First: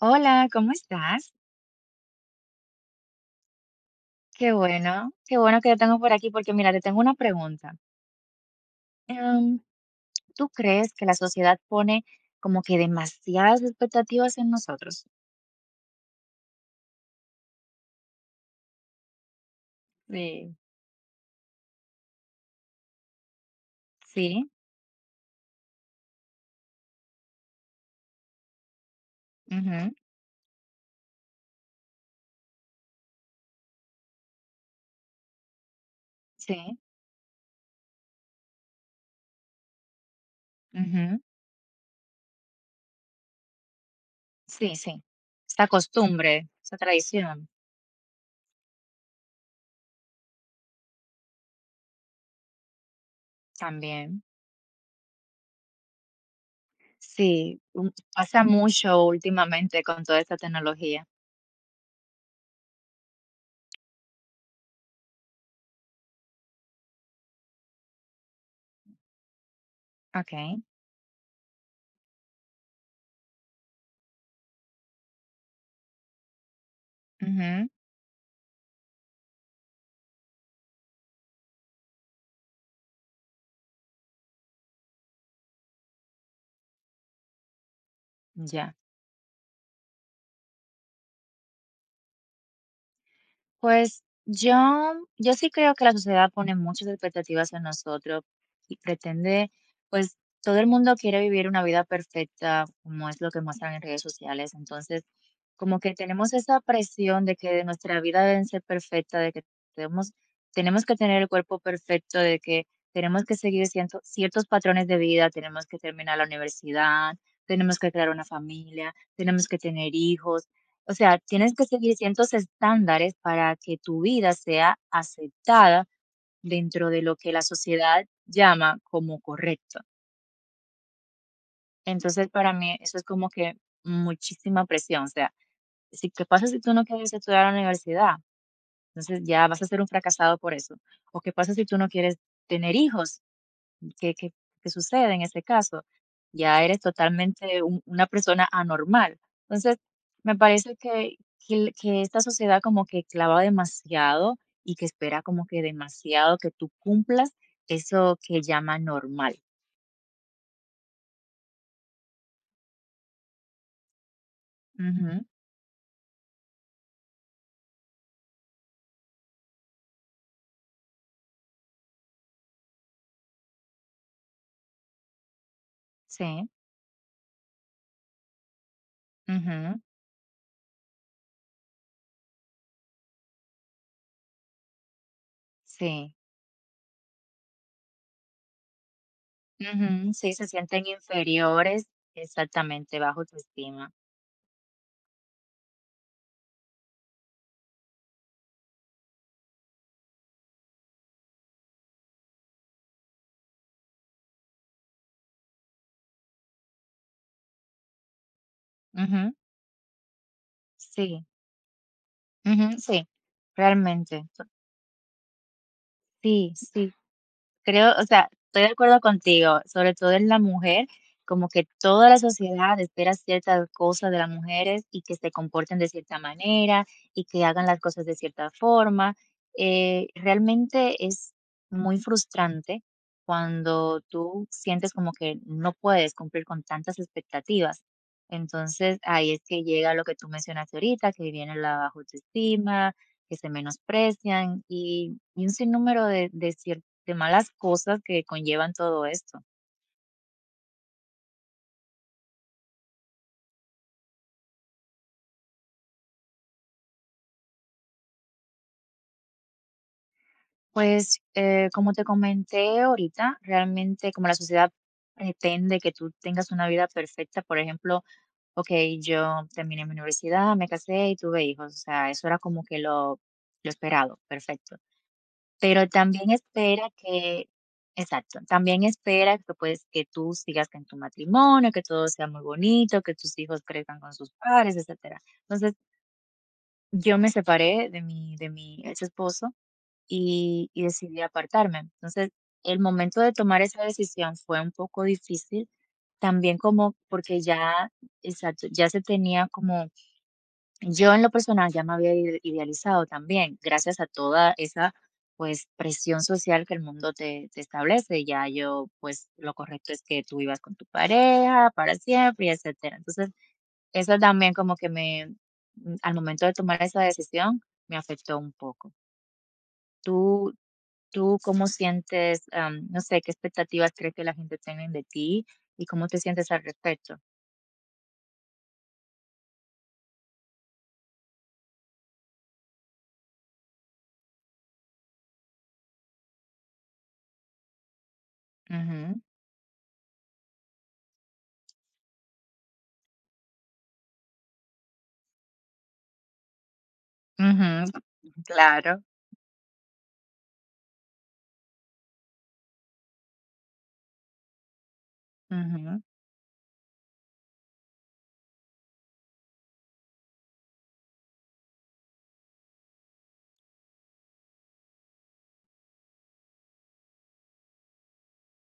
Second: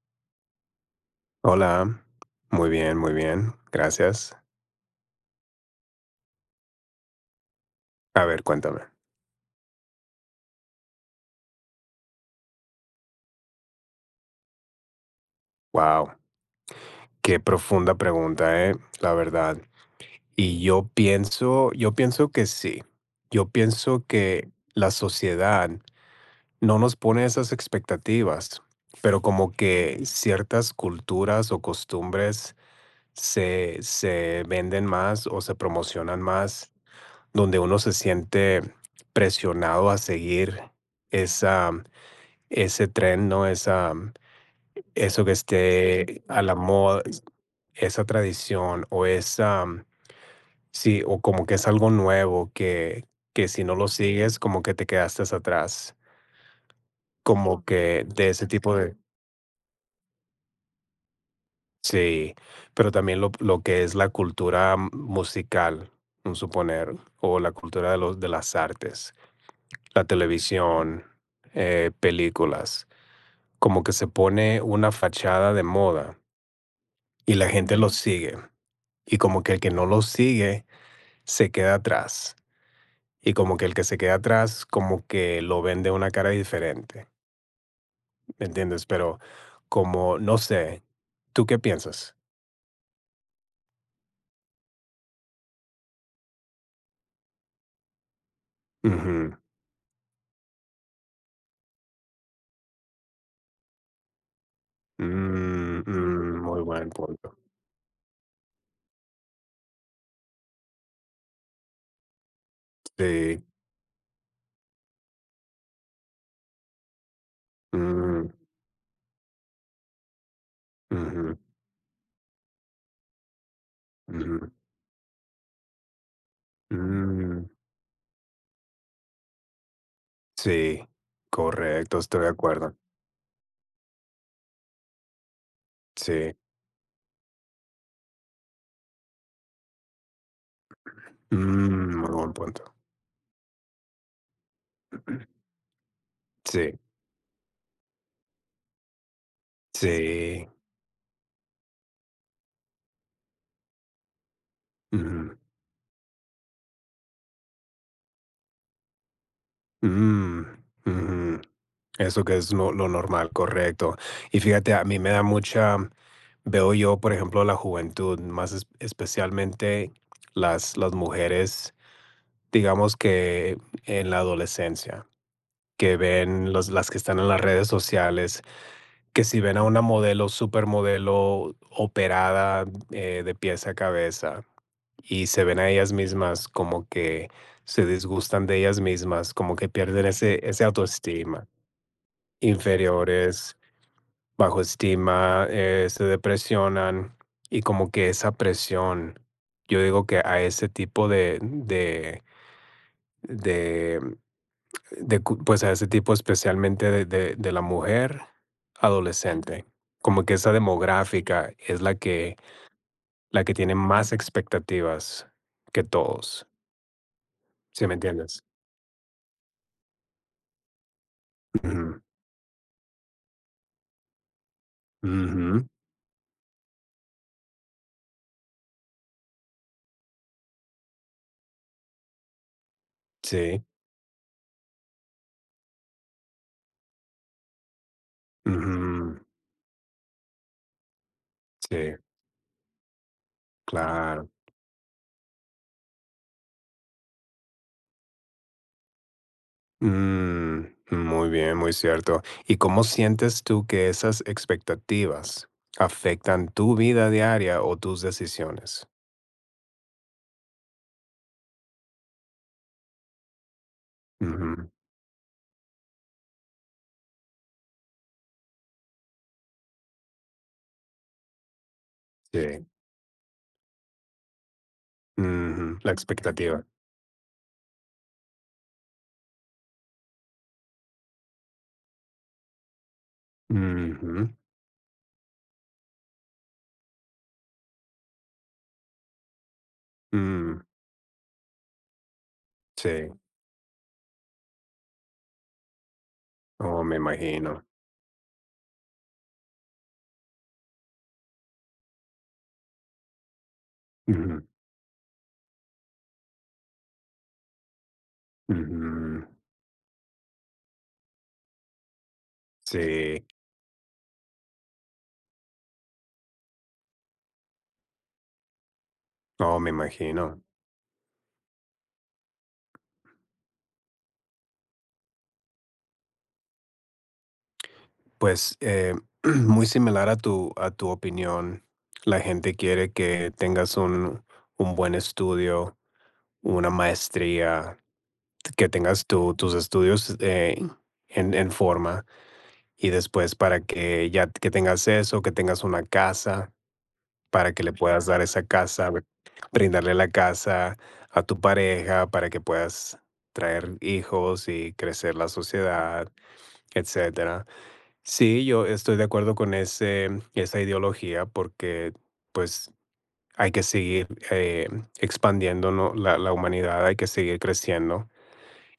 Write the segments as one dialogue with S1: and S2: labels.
S1: Hola, ¿cómo estás?
S2: Hola, muy bien, gracias.
S1: Qué bueno que te tengo por aquí, porque mira, te tengo una pregunta.
S2: A ver, cuéntame.
S1: Em, ¿tú crees que la sociedad pone como que demasiadas expectativas en nosotros?
S2: Wow, qué profunda pregunta, ¿eh? La verdad.
S1: Sí,
S2: Y yo pienso que sí. Yo pienso que
S1: sí,
S2: la sociedad no nos pone esas expectativas, pero como
S1: ujú,
S2: que ciertas culturas o costumbres se venden más o se promocionan más,
S1: sí,
S2: donde uno se siente presionado a seguir
S1: ujú,
S2: esa ese tren, ¿no? Esa
S1: sí, sí.
S2: Eso que
S1: Esta
S2: esté a
S1: costumbre,
S2: la
S1: esta
S2: moda,
S1: tradición
S2: esa tradición o esa, sí, o como que es algo nuevo que si no lo
S1: también.
S2: sigues, como que te quedaste atrás,
S1: Sí,
S2: como que de
S1: pasa
S2: ese tipo de,
S1: mucho últimamente con toda esta tecnología.
S2: sí, pero también lo que es la cultura musical, un suponer, o la cultura de los, de las artes, la
S1: Ok,
S2: televisión, películas, como que se pone una fachada de moda y la
S1: ujú,
S2: gente lo sigue. Y como que el que no lo sigue, se queda atrás. Y como que el que se queda atrás, como que lo ven de una cara diferente, ¿me
S1: ya.
S2: entiendes? Pero como, no sé, ¿tú qué piensas?
S1: Pues yo sí creo que la sociedad pone muchas expectativas en nosotros y
S2: Ujú.
S1: pretende, pues todo el mundo quiere vivir una vida perfecta, como es lo que muestran en redes sociales. Entonces, como
S2: Mm,
S1: que tenemos
S2: mm,
S1: esa
S2: muy buen
S1: presión de
S2: punto.
S1: que nuestra vida debe ser perfecta, de que tenemos, tenemos que tener el cuerpo perfecto, de que tenemos que
S2: Sí.
S1: seguir ciertos patrones de vida, tenemos que terminar la universidad, tenemos que crear una
S2: Mm,
S1: familia, tenemos que tener hijos. O sea,
S2: ujú,
S1: tienes que seguir ciertos estándares para que tu vida
S2: ujú.
S1: sea aceptada dentro de lo que la
S2: Mm,
S1: sociedad llama como correcto.
S2: sí, correcto, estoy
S1: Entonces,
S2: de
S1: para
S2: acuerdo.
S1: mí eso es como que muchísima presión. O sea, si, ¿qué
S2: Sí.
S1: pasa si tú no quieres estudiar a la universidad? Entonces ya vas a ser un fracasado por eso. ¿O qué pasa si tú no
S2: Mm, muy
S1: quieres
S2: buen punto.
S1: tener hijos? ¿Qué qué qué sucede en ese caso? Ya
S2: Sí,
S1: eres totalmente un una persona anormal. Entonces, me
S2: sí.
S1: parece que el que esta sociedad como que clava demasiado y que espera
S2: Ujú.
S1: como que demasiado que tú cumplas eso que llama normal.
S2: Mm, ujú. Eso que es lo normal, correcto. Y fíjate, a mí me
S1: Ujú,
S2: da mucha veo yo, por ejemplo, la juventud, más especialmente las mujeres, digamos que en la adolescencia, que
S1: sí,
S2: ven las que están en las redes sociales, que si ven a
S1: ujú,
S2: una modelo, supermodelo operada de pies a cabeza y se ven a ellas
S1: sí,
S2: mismas como que se disgustan de ellas mismas, como que pierden
S1: ujú, sí,
S2: ese,
S1: se
S2: ese
S1: sienten
S2: autoestima,
S1: inferiores, exactamente, bajo tu
S2: inferiores.
S1: estima,
S2: Bajo estima, se depresionan y como que esa presión, yo digo que a ese tipo de de cu pues, a ese tipo especialmente de la mujer adolescente, como que esa
S1: sí,
S2: demográfica es
S1: ujú, sí,
S2: la que tiene más
S1: realmente,
S2: expectativas que todos,
S1: sí, sí.
S2: ¿sí
S1: Creo,
S2: me
S1: o sea,
S2: entiendes?
S1: estoy de acuerdo contigo, sobre todo en la mujer, como que
S2: Ujú,
S1: toda la sociedad espera ciertas cosas de las mujeres y que se
S2: ujú,
S1: comporten de cierta manera y que hagan las cosas de cierta forma. Realmente es muy frustrante
S2: sí,
S1: cuando tú sientes como que no puedes cumplir con tantas expectativas. Entonces
S2: ujú,
S1: ahí es que llega lo que tú mencionaste ahorita, que viene la baja
S2: sí,
S1: autoestima, que se
S2: claro.
S1: menosprecian y un sinnúmero de ciertas de malas cosas que conllevan todo esto.
S2: Mm, muy bien, muy cierto. ¿Y cómo sientes tú que esas expectativas afectan tu vida diaria o tus decisiones?
S1: Pues, como te comenté ahorita, realmente como la sociedad
S2: Ujú,
S1: pretende que tú tengas una vida perfecta, por ejemplo, ok, yo terminé mi universidad, me casé y tuve hijos, o sea, eso era como
S2: sí.
S1: que lo, esperado, perfecto.
S2: Ujú,
S1: Pero
S2: la
S1: también
S2: expectativa.
S1: espera que, exacto, también espera que, pues, que tú sigas en tu matrimonio, que todo sea muy bonito, que tus hijos crezcan con
S2: Ujú,
S1: sus padres, etcétera. Entonces, yo me separé de mi, ex esposo
S2: mm,
S1: y decidí apartarme. Entonces, el
S2: sí.
S1: momento de tomar esa decisión fue un poco difícil, también
S2: Oh, me
S1: como porque
S2: imagino.
S1: ya, exacto, ya se tenía como, yo en lo personal ya me había idealizado también, gracias a
S2: Ujú,
S1: toda esa pues presión social que el mundo te, establece, ya yo
S2: ujú,
S1: pues lo correcto es que tú ibas con tu pareja para siempre, y etcétera.
S2: sí.
S1: Entonces, eso también como que al momento de tomar esa decisión, me afectó un poco.
S2: Oh, me imagino.
S1: ¿Tú ¿Tú cómo sientes, no sé, qué expectativas crees que la gente tienen de ti y cómo te sientes al respecto?
S2: Pues muy similar a tu opinión, la gente quiere que tengas un buen estudio, una maestría, que tengas
S1: Ujú,
S2: tus estudios en forma y después para que ya que tengas eso, que tengas una casa, para que le
S1: ujú,
S2: puedas dar esa casa,
S1: claro.
S2: brindarle la casa a tu pareja, para que puedas traer hijos y crecer la
S1: Ujú,
S2: sociedad, etcétera. Sí, yo estoy de acuerdo con ese, esa ideología porque pues hay que seguir expandiendo, ¿no? La humanidad, hay que seguir creciendo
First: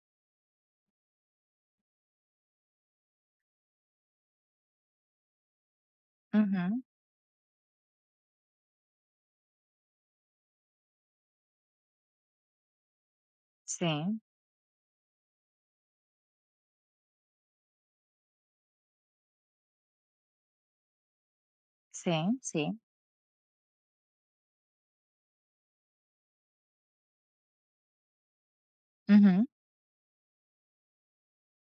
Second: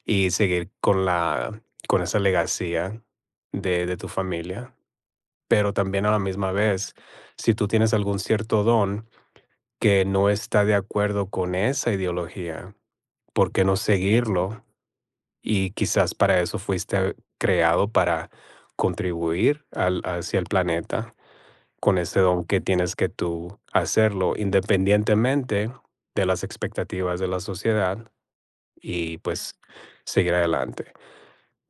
S2: y seguir con la con esa legacía de tu familia. Pero también a la misma
S1: ujú.
S2: vez, si tú tienes algún cierto don que no está de acuerdo con esa ideología, ¿por qué no
S1: Sí,
S2: seguirlo? Y quizás para eso fuiste creado, para contribuir al hacia el planeta con
S1: sí,
S2: ese don que
S1: sí.
S2: tienes que tú hacerlo, independientemente de las expectativas de la sociedad y,
S1: Ujú,
S2: pues, seguir adelante.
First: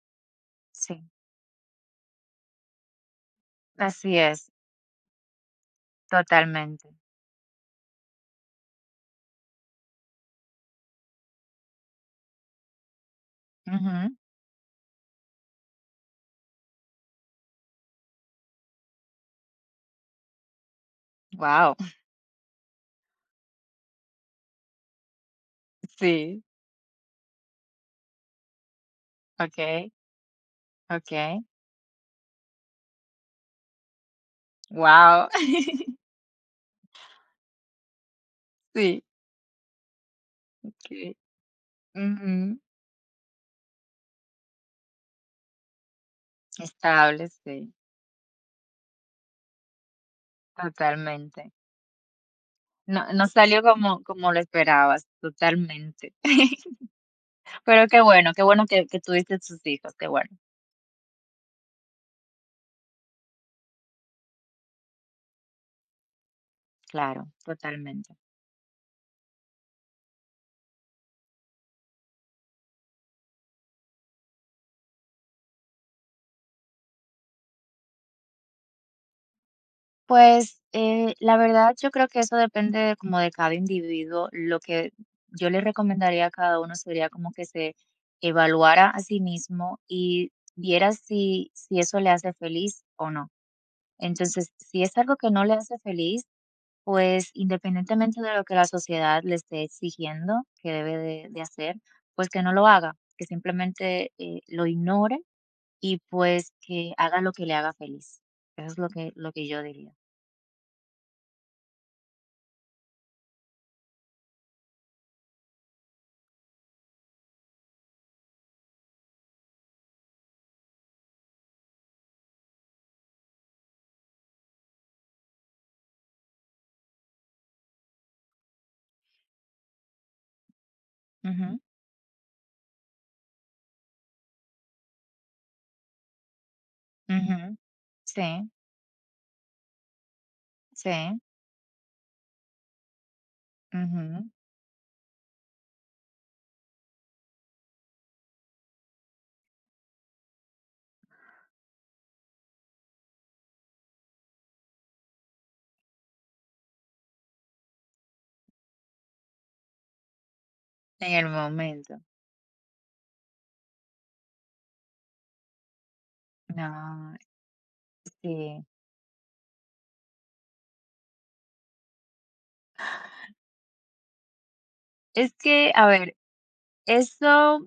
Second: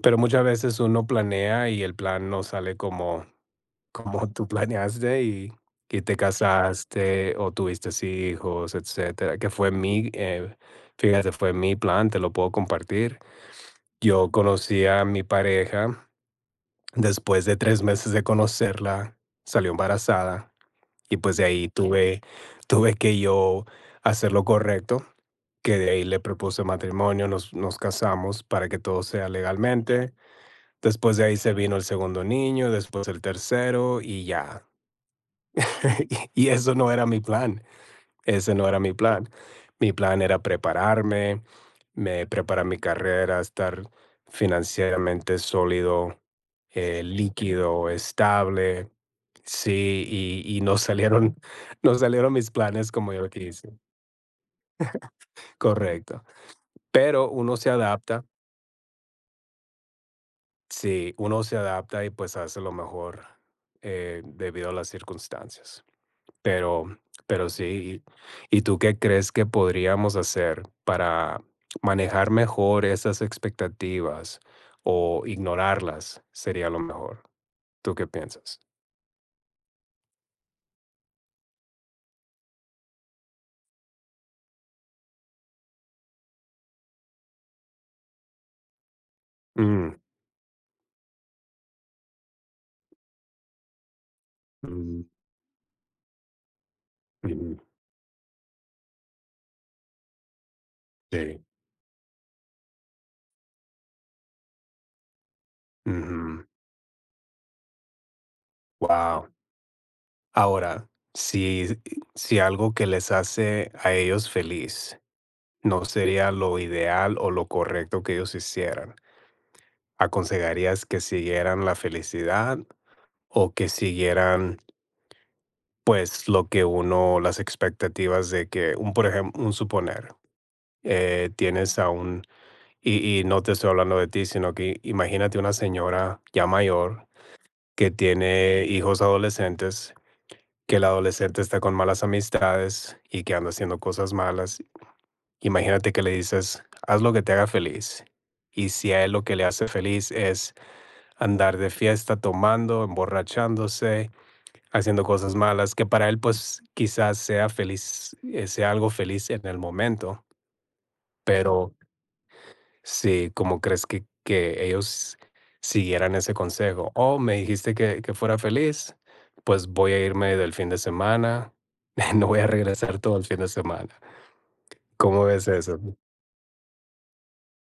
S2: Pero muchas veces
S1: sí.
S2: uno planea y el plan no sale como
S1: Así
S2: como tú
S1: es,
S2: planeaste y te
S1: totalmente.
S2: casaste o tuviste hijos, etcétera, que fue mi, fíjate, fue mi plan, te lo puedo compartir.
S1: Ujú.
S2: Yo conocí a mi pareja, después de 3 meses de conocerla, salió embarazada y, pues, de ahí
S1: Guau.
S2: tuve tuve que yo hacer lo correcto, que de ahí le
S1: Sí,
S2: propuse matrimonio, nos casamos para que todo sea
S1: okey,
S2: legalmente. Después de
S1: okey.
S2: ahí se vino el segundo niño, después el tercero y ya.
S1: Wow,
S2: Y eso no era mi plan, ese no era mi
S1: Sí,
S2: plan. Mi plan era
S1: okey.
S2: prepararme, me
S1: Ujú.
S2: preparar mi carrera, estar financieramente sólido,
S1: Estable, sí,
S2: líquido, estable. Sí, y no salieron
S1: totalmente.
S2: no salieron mis planes
S1: No
S2: como
S1: no
S2: yo
S1: salió
S2: quise.
S1: como lo esperabas, totalmente.
S2: Correcto. Pero uno se
S1: Pero
S2: adapta,
S1: qué bueno que tuviste tus hijos, qué bueno.
S2: sí, uno se adapta y, pues, hace lo mejor, debido a las circunstancias. Pero
S1: Claro,
S2: pero sí,
S1: totalmente.
S2: ¿y tú qué crees que podríamos hacer para manejar mejor esas expectativas o ignorarlas? Sería lo mejor. ¿Tú qué piensas?
S1: Pues, la verdad, yo creo que eso depende como de cada individuo. Lo que yo le recomendaría a cada uno sería como que se evaluara a sí mismo
S2: Mm,
S1: y viera si eso le hace feliz o no. Entonces, si es
S2: mm,
S1: algo que no le hace feliz, pues,
S2: ujú,
S1: independientemente de lo que la sociedad le esté exigiendo que debe de
S2: sí,
S1: de hacer, pues, que no lo haga, que simplemente, lo ignore. Y
S2: ujú.
S1: pues que haga lo que le haga feliz. Eso es lo que yo diría.
S2: Ahora, si si algo que les hace a ellos feliz no sería lo ideal o lo correcto que ellos hicieran, ¿aconsejarías que siguieran la felicidad o que siguieran? Pues, lo que uno las expectativas de que un por ejemplo un suponer,
S1: Ujú.
S2: tienes a un y no te estoy hablando de ti, sino que imagínate una señora ya mayor
S1: Ujú,
S2: que
S1: sí,
S2: tiene hijos adolescentes, que el
S1: sí,
S2: adolescente está con malas amistades y que anda haciendo cosas
S1: ujú.
S2: malas. Imagínate que le dices: "Haz lo que te haga feliz". Y si a él lo que le hace feliz es andar de fiesta, tomando, emborrachándose haciendo cosas malas, que para él, pues, quizás sea feliz, sea algo feliz en el momento,
S1: En el
S2: pero
S1: momento.
S2: sí, ¿cómo crees que ellos siguieran ese consejo?
S1: No,
S2: Oh, me dijiste que fuera
S1: sí.
S2: feliz, pues voy a irme del fin de semana, no voy a regresar todo el fin de semana. ¿Cómo
S1: Es
S2: ves
S1: que,
S2: eso?
S1: a ver, eso.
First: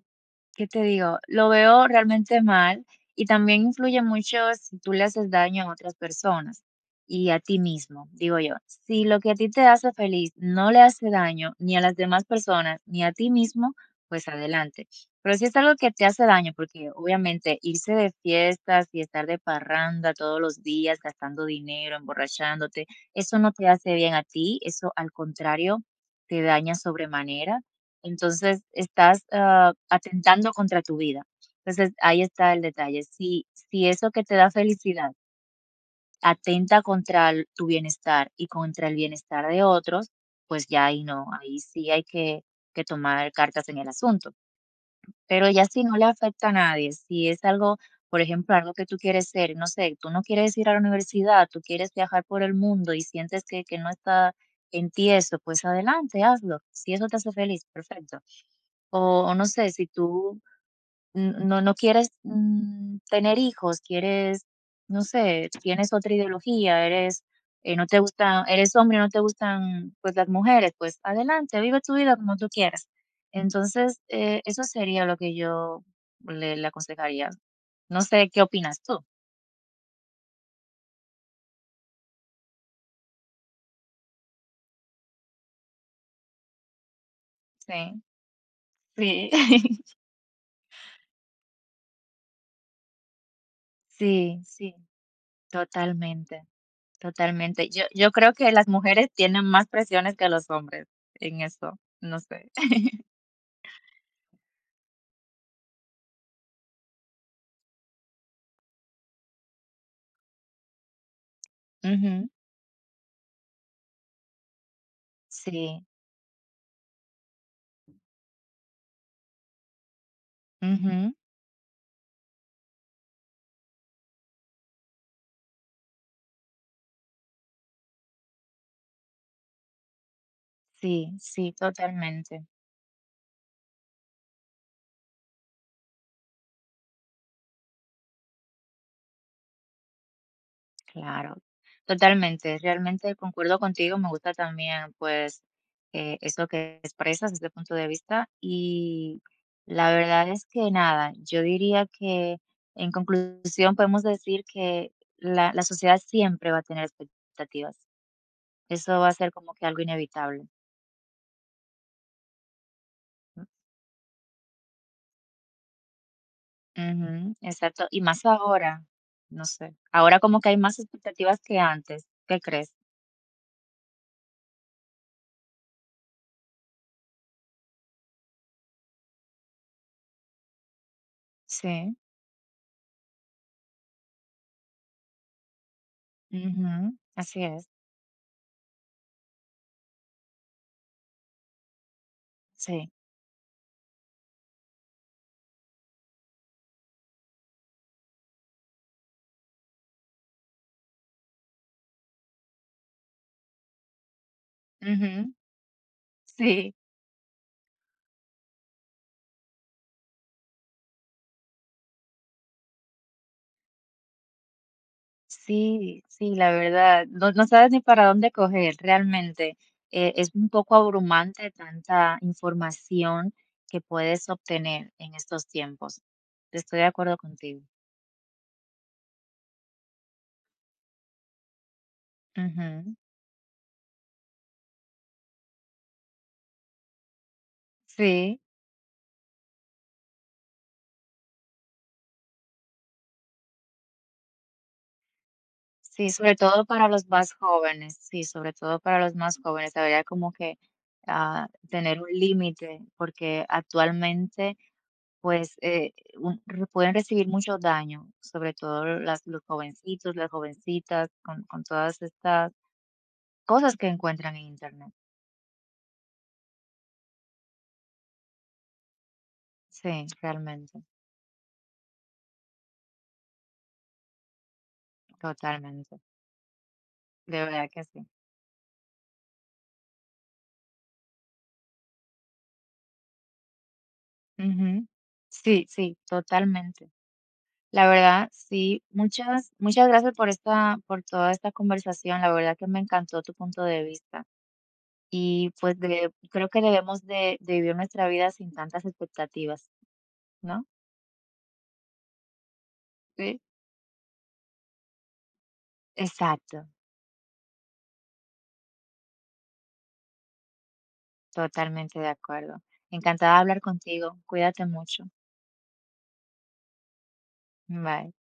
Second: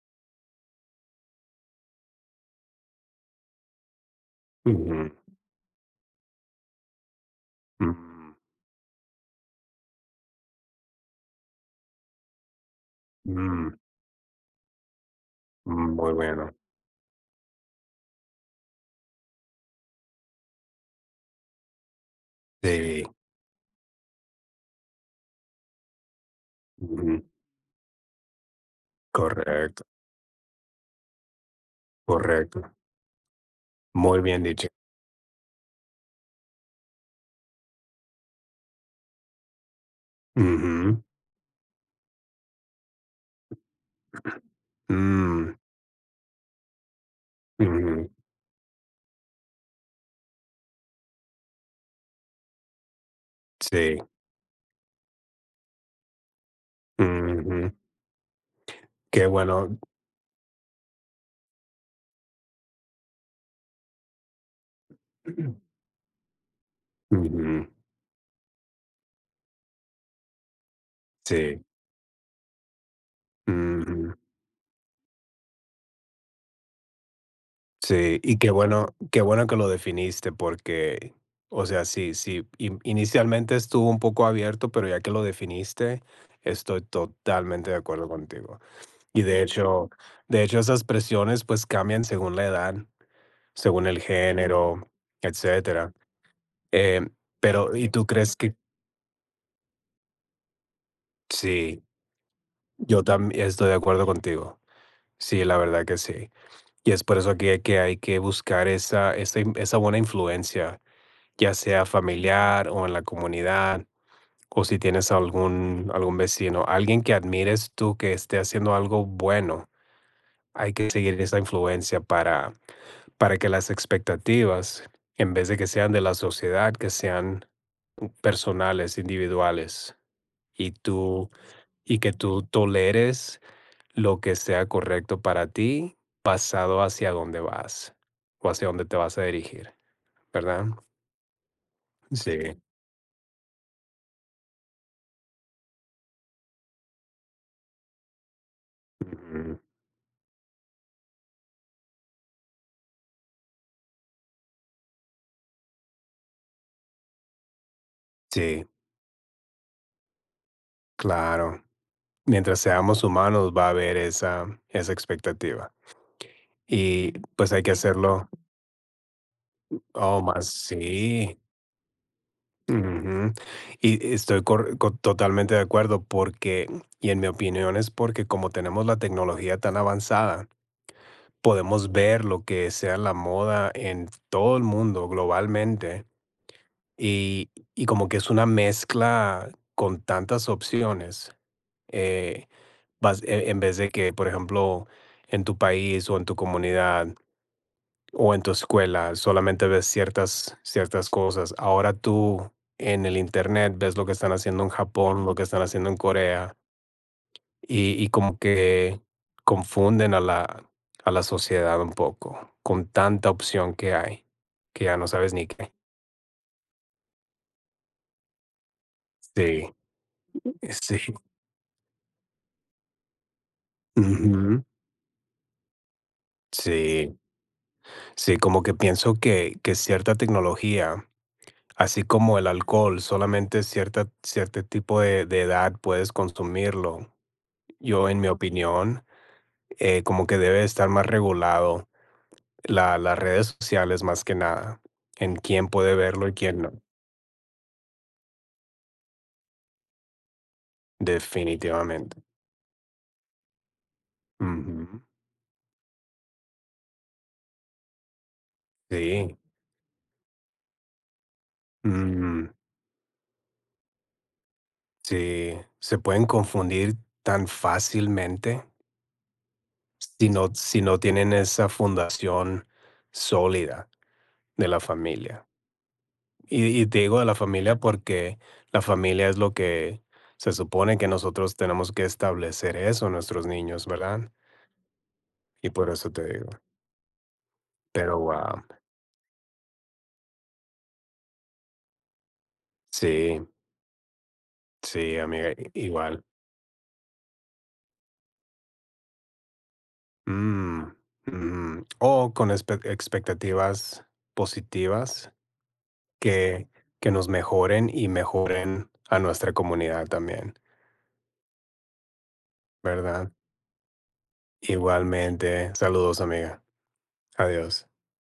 S1: ¿Qué te digo? Lo veo realmente mal y también influye mucho si tú le
S2: Ujú,
S1: haces daño a otras personas y a ti
S2: ujú,
S1: mismo, digo yo. Si lo que a ti te hace feliz no le hace daño ni a las demás personas ni a ti mismo,
S2: mm,
S1: pues adelante. Pero si es algo que te
S2: muy
S1: hace daño,
S2: bueno.
S1: porque obviamente irse de fiestas y estar de parranda todos los días, gastando dinero, emborrachándote,
S2: Sí,
S1: eso no te hace bien a ti, eso al contrario te daña
S2: ujú,
S1: sobremanera. Entonces, estás,
S2: correcto,
S1: atentando contra tu vida. Entonces, ahí está el
S2: correcto.
S1: detalle. Si eso
S2: Muy
S1: que te
S2: bien
S1: da
S2: dicho.
S1: felicidad atenta contra el tu bienestar y contra el bienestar de otros, pues ya
S2: Ujú,
S1: ahí no, ahí sí hay que tomar cartas en el asunto. Pero
S2: mm,
S1: ya si no le afecta a nadie, si es algo,
S2: ujú.
S1: por ejemplo, algo que tú quieres ser, no sé, tú no quieres ir a la universidad, tú quieres viajar por el mundo y sientes que no
S2: Sí,
S1: está en ti eso, pues adelante, hazlo. Si eso te hace feliz,
S2: ujú,
S1: perfecto. O
S2: qué
S1: o no sé,
S2: bueno,
S1: si tú n no no quieres, tener hijos, quieres, no sé, tienes otra ideología, eres,
S2: ujú,
S1: no te gusta eres hombre, no te gustan, pues, las mujeres, pues, adelante,
S2: sí,
S1: vive tu vida como tú quieras. Entonces,
S2: ujú,
S1: eso sería lo que yo le aconsejaría. No
S2: sí,
S1: sé,
S2: y
S1: ¿qué opinas tú?
S2: qué bueno que lo definiste porque, o sea, sí, sí, in inicialmente estuvo un poco abierto, pero ya que lo definiste, estoy totalmente de
S1: Sí,
S2: acuerdo contigo. Y
S1: sí.
S2: de hecho, esas presiones, pues, cambian según la edad, según el
S1: Sí, sí,
S2: género, etcétera,
S1: totalmente,
S2: em,
S1: totalmente.
S2: pero, ¿y tú
S1: Yo creo
S2: crees
S1: que
S2: que?
S1: las mujeres tienen más presiones que los hombres en eso,
S2: Sí,
S1: no sé.
S2: yo también estoy de acuerdo contigo. Sí, la verdad que sí. Y es por eso que hay que buscar esa, esa, esa buena influencia, ya sea familiar o en la comunidad, o si tienes
S1: Sí,
S2: algún, algún vecino, alguien que admires tú que esté haciendo algo bueno. Hay que
S1: ujú,
S2: seguir esa influencia para que las expectativas, en vez de que sean de la sociedad, que sean personales, individuales, y
S1: sí,
S2: tú,
S1: sí,
S2: y que tú
S1: totalmente,
S2: toleres lo que sea correcto para ti, pasado hacia dónde vas o hacia dónde te vas a dirigir, ¿verdad?
S1: claro,
S2: Sí,
S1: totalmente. Realmente concuerdo contigo, me gusta también, pues, eso que expresas desde el punto de vista y
S2: ujú,
S1: la verdad es que nada, yo diría que en conclusión podemos decir que la sociedad siempre va a tener expectativas.
S2: sí,
S1: Eso va a ser como que algo inevitable.
S2: claro. Mientras seamos humanos va a haber esa, esa expectativa y
S1: Ujú,
S2: pues hay que sí,
S1: exacto. Y más
S2: hacerlo,
S1: ahora, no sé, ahora
S2: oh,
S1: como
S2: más,
S1: que hay más
S2: sí.
S1: expectativas que antes. ¿Qué crees?
S2: Ujú. Y estoy totalmente de acuerdo porque, y en mi opinión es porque como tenemos la tecnología tan avanzada, podemos
S1: Sí.
S2: ver lo que sea la moda en todo el mundo globalmente.
S1: Ujú, así es,
S2: Y como que es una mezcla con tantas opciones, eh,
S1: sí.
S2: vas en vez de que, por ejemplo, en tu país o en tu comunidad o en tu escuela solamente ves ciertas ciertas cosas, ahora tú en el Internet ves lo que están haciendo en Japón,
S1: Ujú,
S2: lo que están haciendo en Corea,
S1: sí,
S2: y como que confunden a la sociedad un poco con tanta opción que hay, que ya no sabes ni qué.
S1: sí, sí, la verdad, no sabes ni para dónde coger realmente.
S2: Sí,
S1: Es un poco
S2: sí,
S1: abrumante tanta información que puedes
S2: ujú.
S1: obtener en estos tiempos. Estoy de acuerdo
S2: Sí,
S1: contigo.
S2: sí, como que pienso que cierta tecnología, así como el
S1: Ujú,
S2: alcohol, solamente cierta cierto tipo de edad puedes consumirlo. Yo, en mi
S1: sí.
S2: opinión, como que debe estar más regulado la las redes sociales, más que nada, en quién puede
S1: Sí,
S2: verlo y
S1: sobre
S2: quién
S1: todo
S2: no,
S1: para los más jóvenes, sí, sobre todo para los más jóvenes, habría como que tener un
S2: definitivamente.
S1: límite, porque actualmente
S2: Ujú.
S1: pues pueden recibir mucho daño, sobre todo
S2: Sí,
S1: los jovencitos, las jovencitas, con, todas
S2: mm,
S1: estas cosas que encuentran en internet.
S2: sí, se pueden confundir tan fácilmente
S1: Sí,
S2: si no si
S1: realmente,
S2: no tienen esa fundación sólida. De la familia.
S1: totalmente,
S2: Y te digo de la
S1: de verdad
S2: familia
S1: que sí.
S2: porque la familia es lo que se supone que nosotros tenemos que establecer eso en nuestros niños, ¿verdad?
S1: Ujú. Sí,
S2: Y por
S1: sí,
S2: eso te digo.
S1: totalmente. La
S2: Pero,
S1: verdad,
S2: guau,
S1: sí, muchas, muchas gracias por esta, por toda esta conversación. La verdad que me encantó tu
S2: sí,
S1: punto de vista.
S2: sí,
S1: Y
S2: amiga, i
S1: pues
S2: igual.
S1: creo que debemos de vivir nuestra vida sin tantas expectativas, ¿no?
S2: Mm, ujú. O con
S1: Sí.
S2: expectativas positivas
S1: Exacto,
S2: que que nos mejoren y mejoren a nuestra comunidad también,
S1: totalmente de acuerdo.
S2: ¿verdad?
S1: Encantada de hablar contigo. Cuídate mucho.
S2: Igualmente. Saludos, amiga. Adiós.
S1: Bye.